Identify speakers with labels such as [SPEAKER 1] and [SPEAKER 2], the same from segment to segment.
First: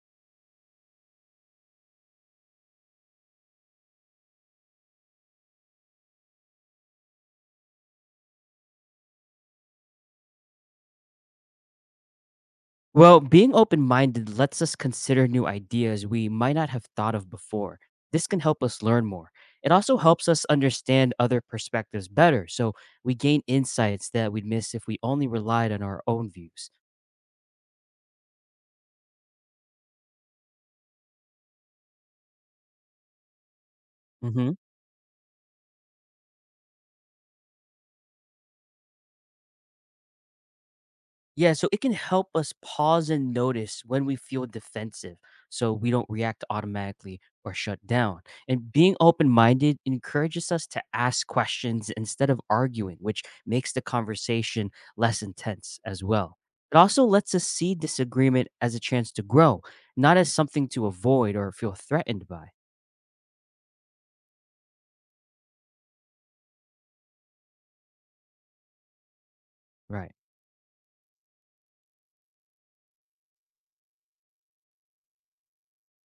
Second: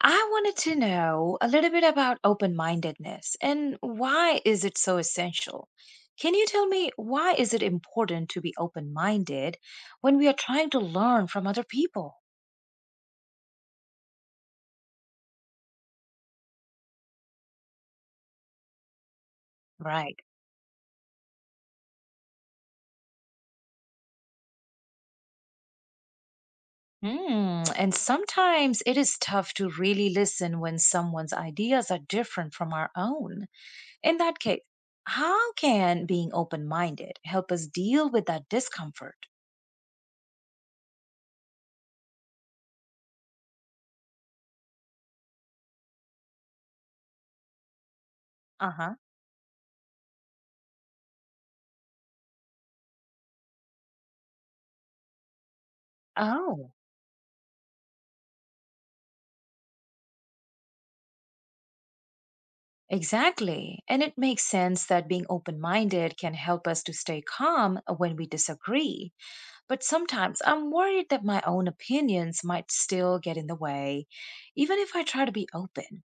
[SPEAKER 1] I wanted to know a little bit about open-mindedness and why is it so essential? Can you tell me why is it important to be open-minded when we are trying to learn from other people?
[SPEAKER 2] Well, being open minded lets us consider new ideas we might not have thought of before. This can help us learn more. It also
[SPEAKER 1] Right.
[SPEAKER 2] helps us understand other perspectives better, so we gain insights that we'd miss if we only relied on our own views.
[SPEAKER 1] Hmm. And sometimes it is tough to really listen when someone's ideas are different from our own. In that
[SPEAKER 2] Mm-hmm.
[SPEAKER 1] case, how can being open-minded help us deal with that discomfort?
[SPEAKER 2] Yeah, so it can help us pause and notice when we feel defensive so we don't react automatically or shut down.
[SPEAKER 1] Uh
[SPEAKER 2] And
[SPEAKER 1] huh.
[SPEAKER 2] being open minded encourages us to ask questions instead of arguing, which makes the conversation less intense as well.
[SPEAKER 1] Oh.
[SPEAKER 2] It also lets us see disagreement as a chance to grow, not as something to avoid or feel threatened by.
[SPEAKER 1] Exactly. And it makes sense that being open minded can help us to stay calm when we disagree. But
[SPEAKER 2] Right.
[SPEAKER 1] sometimes I'm worried that my own opinions might still get in the way, even if I try to be open.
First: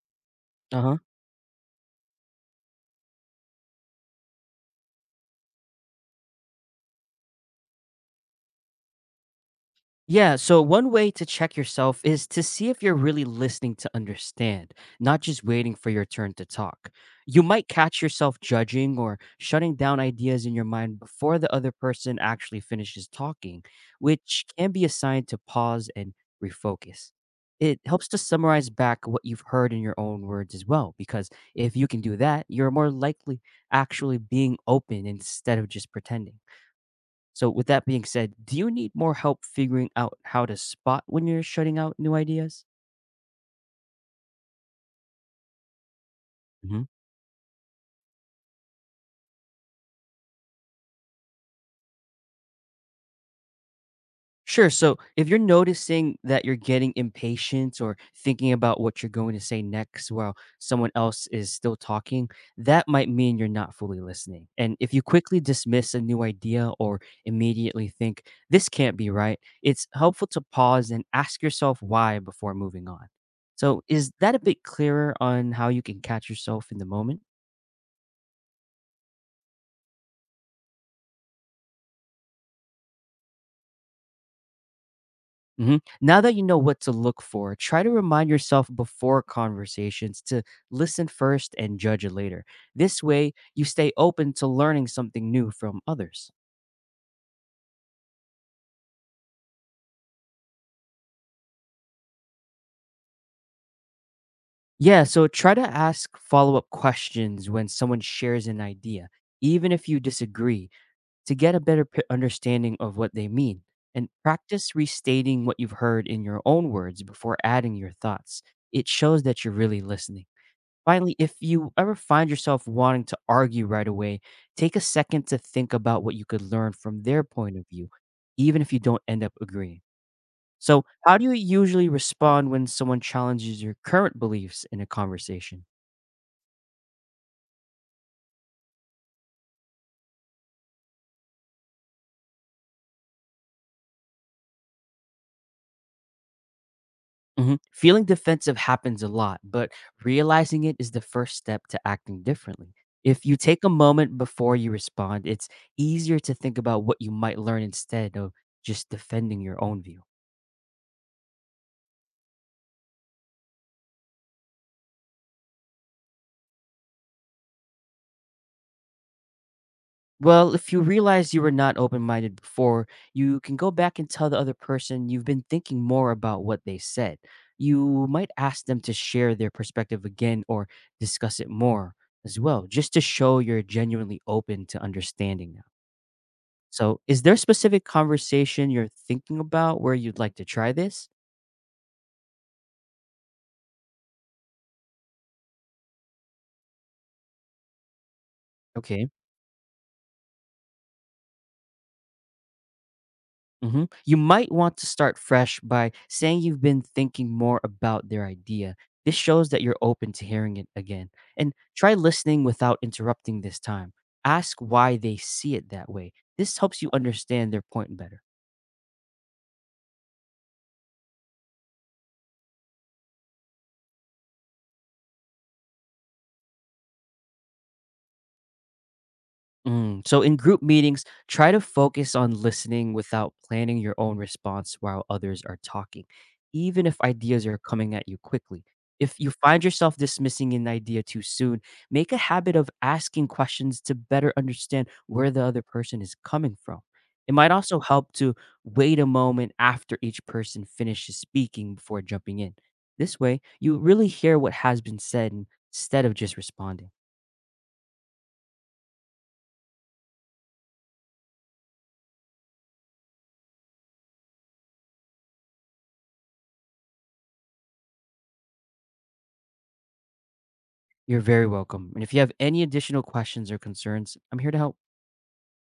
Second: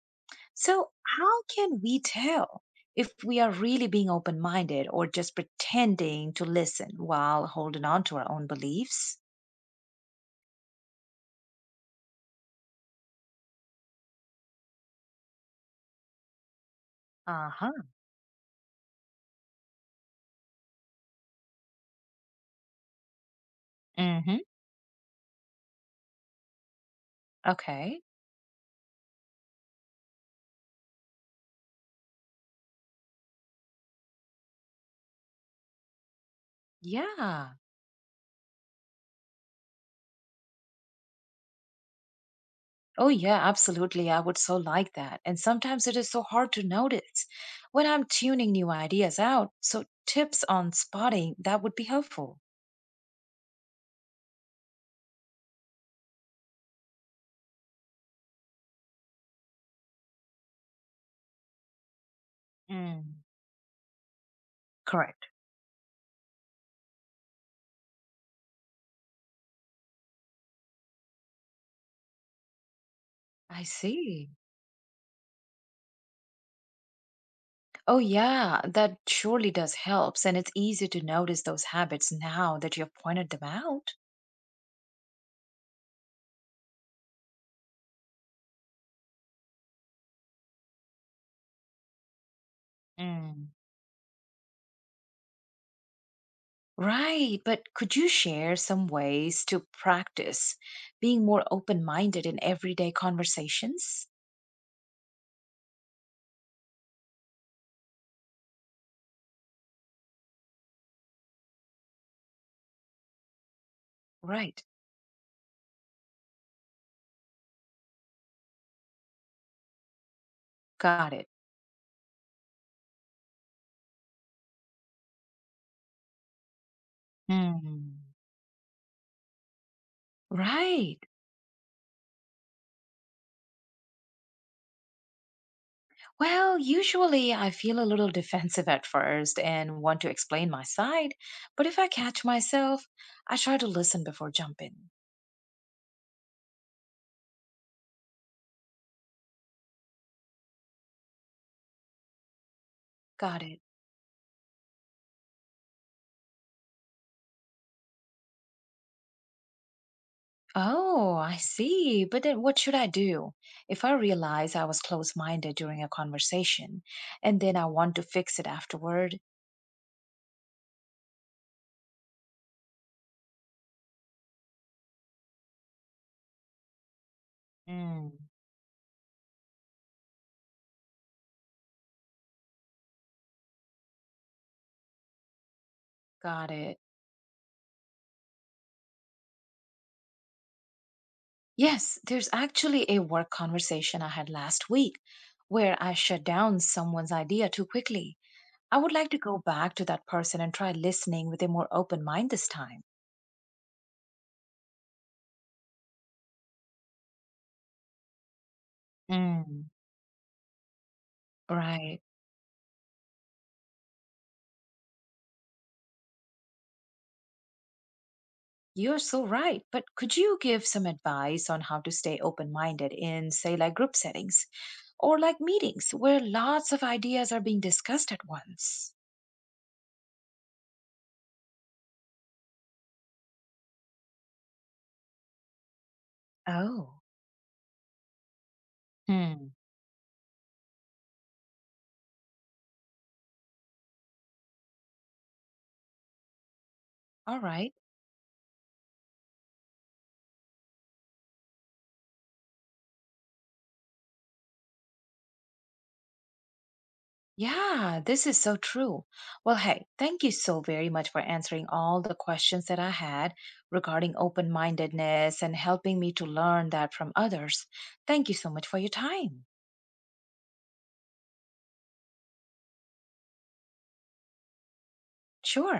[SPEAKER 2] Uh
[SPEAKER 1] So,
[SPEAKER 2] huh.
[SPEAKER 1] how can we tell if we are really being open minded or just pretending to listen while holding on to our own beliefs?
[SPEAKER 2] Yeah, so one way to check yourself is to see if you're really listening to understand, not just waiting for your turn to talk. You
[SPEAKER 1] Uh
[SPEAKER 2] might
[SPEAKER 1] huh.
[SPEAKER 2] catch yourself judging or shutting down ideas in your mind before the other person actually finishes talking,
[SPEAKER 1] Mm hmm.
[SPEAKER 2] which can be a sign to pause and refocus. It
[SPEAKER 1] Okay.
[SPEAKER 2] helps to summarize back what you've heard in your own words as well, because if you can do that, you're more likely actually being open instead of just pretending. So,
[SPEAKER 1] Yeah.
[SPEAKER 2] with that being said, do you need more help figuring out how to spot when you're shutting out new ideas?
[SPEAKER 1] Oh, yeah, absolutely. I would so like that. And sometimes it is so hard to
[SPEAKER 2] Hmm.
[SPEAKER 1] notice when I'm tuning new ideas out. So, tips on spotting that would be helpful.
[SPEAKER 2] Sure. So, if you're noticing that you're getting impatient or thinking about what you're going to say next while someone else is still talking, that might
[SPEAKER 1] Mm,
[SPEAKER 2] mean you're not fully listening. And if you
[SPEAKER 1] correct.
[SPEAKER 2] quickly dismiss a new idea or immediately think, this can't be right, it's helpful to pause and ask yourself why before moving on.
[SPEAKER 1] I
[SPEAKER 2] So, is
[SPEAKER 1] see.
[SPEAKER 2] that a bit clearer on how you can catch yourself in the moment?
[SPEAKER 1] Oh, yeah, that surely does helps, and it's easier to notice those habits now that you've pointed them out.
[SPEAKER 2] Mhm. Now that you know what to look for, try to remind yourself before conversations to listen first and judge it later. This way,
[SPEAKER 1] Mm.
[SPEAKER 2] you stay open to learning something new from others.
[SPEAKER 1] Right, but could you share some ways to practice being more open minded in everyday conversations?
[SPEAKER 2] Yeah, so try to ask follow up questions when someone shares an idea, even if you disagree, to get a better understanding of what they mean. And
[SPEAKER 1] Right,
[SPEAKER 2] practice restating what you've heard in your own words before adding your thoughts. It shows that you're really listening.
[SPEAKER 1] got
[SPEAKER 2] Finally,
[SPEAKER 1] it.
[SPEAKER 2] if you ever find yourself wanting to argue right away, take a second to think about what you could learn from their point of view,
[SPEAKER 1] Mm.
[SPEAKER 2] even if you don't end up agreeing. So,
[SPEAKER 1] Right.
[SPEAKER 2] how do you usually respond when someone challenges your current beliefs in a conversation?
[SPEAKER 1] Well, usually I feel a little defensive at first and want to explain my side, but if I catch myself, I try to listen before jumping.
[SPEAKER 2] Mhm. Feeling defensive happens a lot, but realizing it is the first step to acting differently. If you
[SPEAKER 1] Got it.
[SPEAKER 2] take a moment before you respond, it's easier to think about what you might learn instead of just defending your own view.
[SPEAKER 1] Oh, I see. But then what should I do if I realize I was close minded during a conversation and then I want to fix it afterward?
[SPEAKER 2] Well, if you realize you were not open minded before, you can go back and tell the other person you've been thinking more about what they said. You
[SPEAKER 1] Mm,
[SPEAKER 2] might ask them to share their perspective again or discuss it more as well, just to show you're genuinely open to understanding now.
[SPEAKER 1] got it.
[SPEAKER 2] So, is there a specific conversation you're thinking about where you'd like to try this?
[SPEAKER 1] Yes, there's actually a work conversation I had last week where I shut down someone's idea too quickly. I would
[SPEAKER 2] Okay.
[SPEAKER 1] like to go back to that person and try listening with a more open mind this time.
[SPEAKER 2] Mhm. You might want to start fresh by saying you've been thinking more about their idea. This shows that
[SPEAKER 1] Mm.
[SPEAKER 2] you're open to hearing it again. And try
[SPEAKER 1] Right.
[SPEAKER 2] listening without interrupting this time. Ask why they see it that way. This helps you understand their point better.
[SPEAKER 1] You're so right. But could you give some advice on how to stay open minded in, say, like group settings or like meetings where lots of ideas are being discussed at once?
[SPEAKER 2] So in group meetings, try to focus on listening without planning your own response while others are talking, even if
[SPEAKER 1] Oh.
[SPEAKER 2] ideas are coming at you quickly. If you
[SPEAKER 1] Hmm.
[SPEAKER 2] find yourself dismissing an idea too soon, make a habit of asking questions to better understand where the other person is coming from. It
[SPEAKER 1] All
[SPEAKER 2] might
[SPEAKER 1] right.
[SPEAKER 2] also help to wait a moment after each person finishes speaking before jumping in. This way, you really hear what has been said instead of just responding.
[SPEAKER 1] Yeah, this is so true. Well, hey, thank you so very much for answering all the questions that I had regarding open mindedness and helping me to learn that from others. Thank you so much for your time.
[SPEAKER 2] You're very welcome. And if you have any additional questions or concerns, I'm here to help.
[SPEAKER 1] Sure.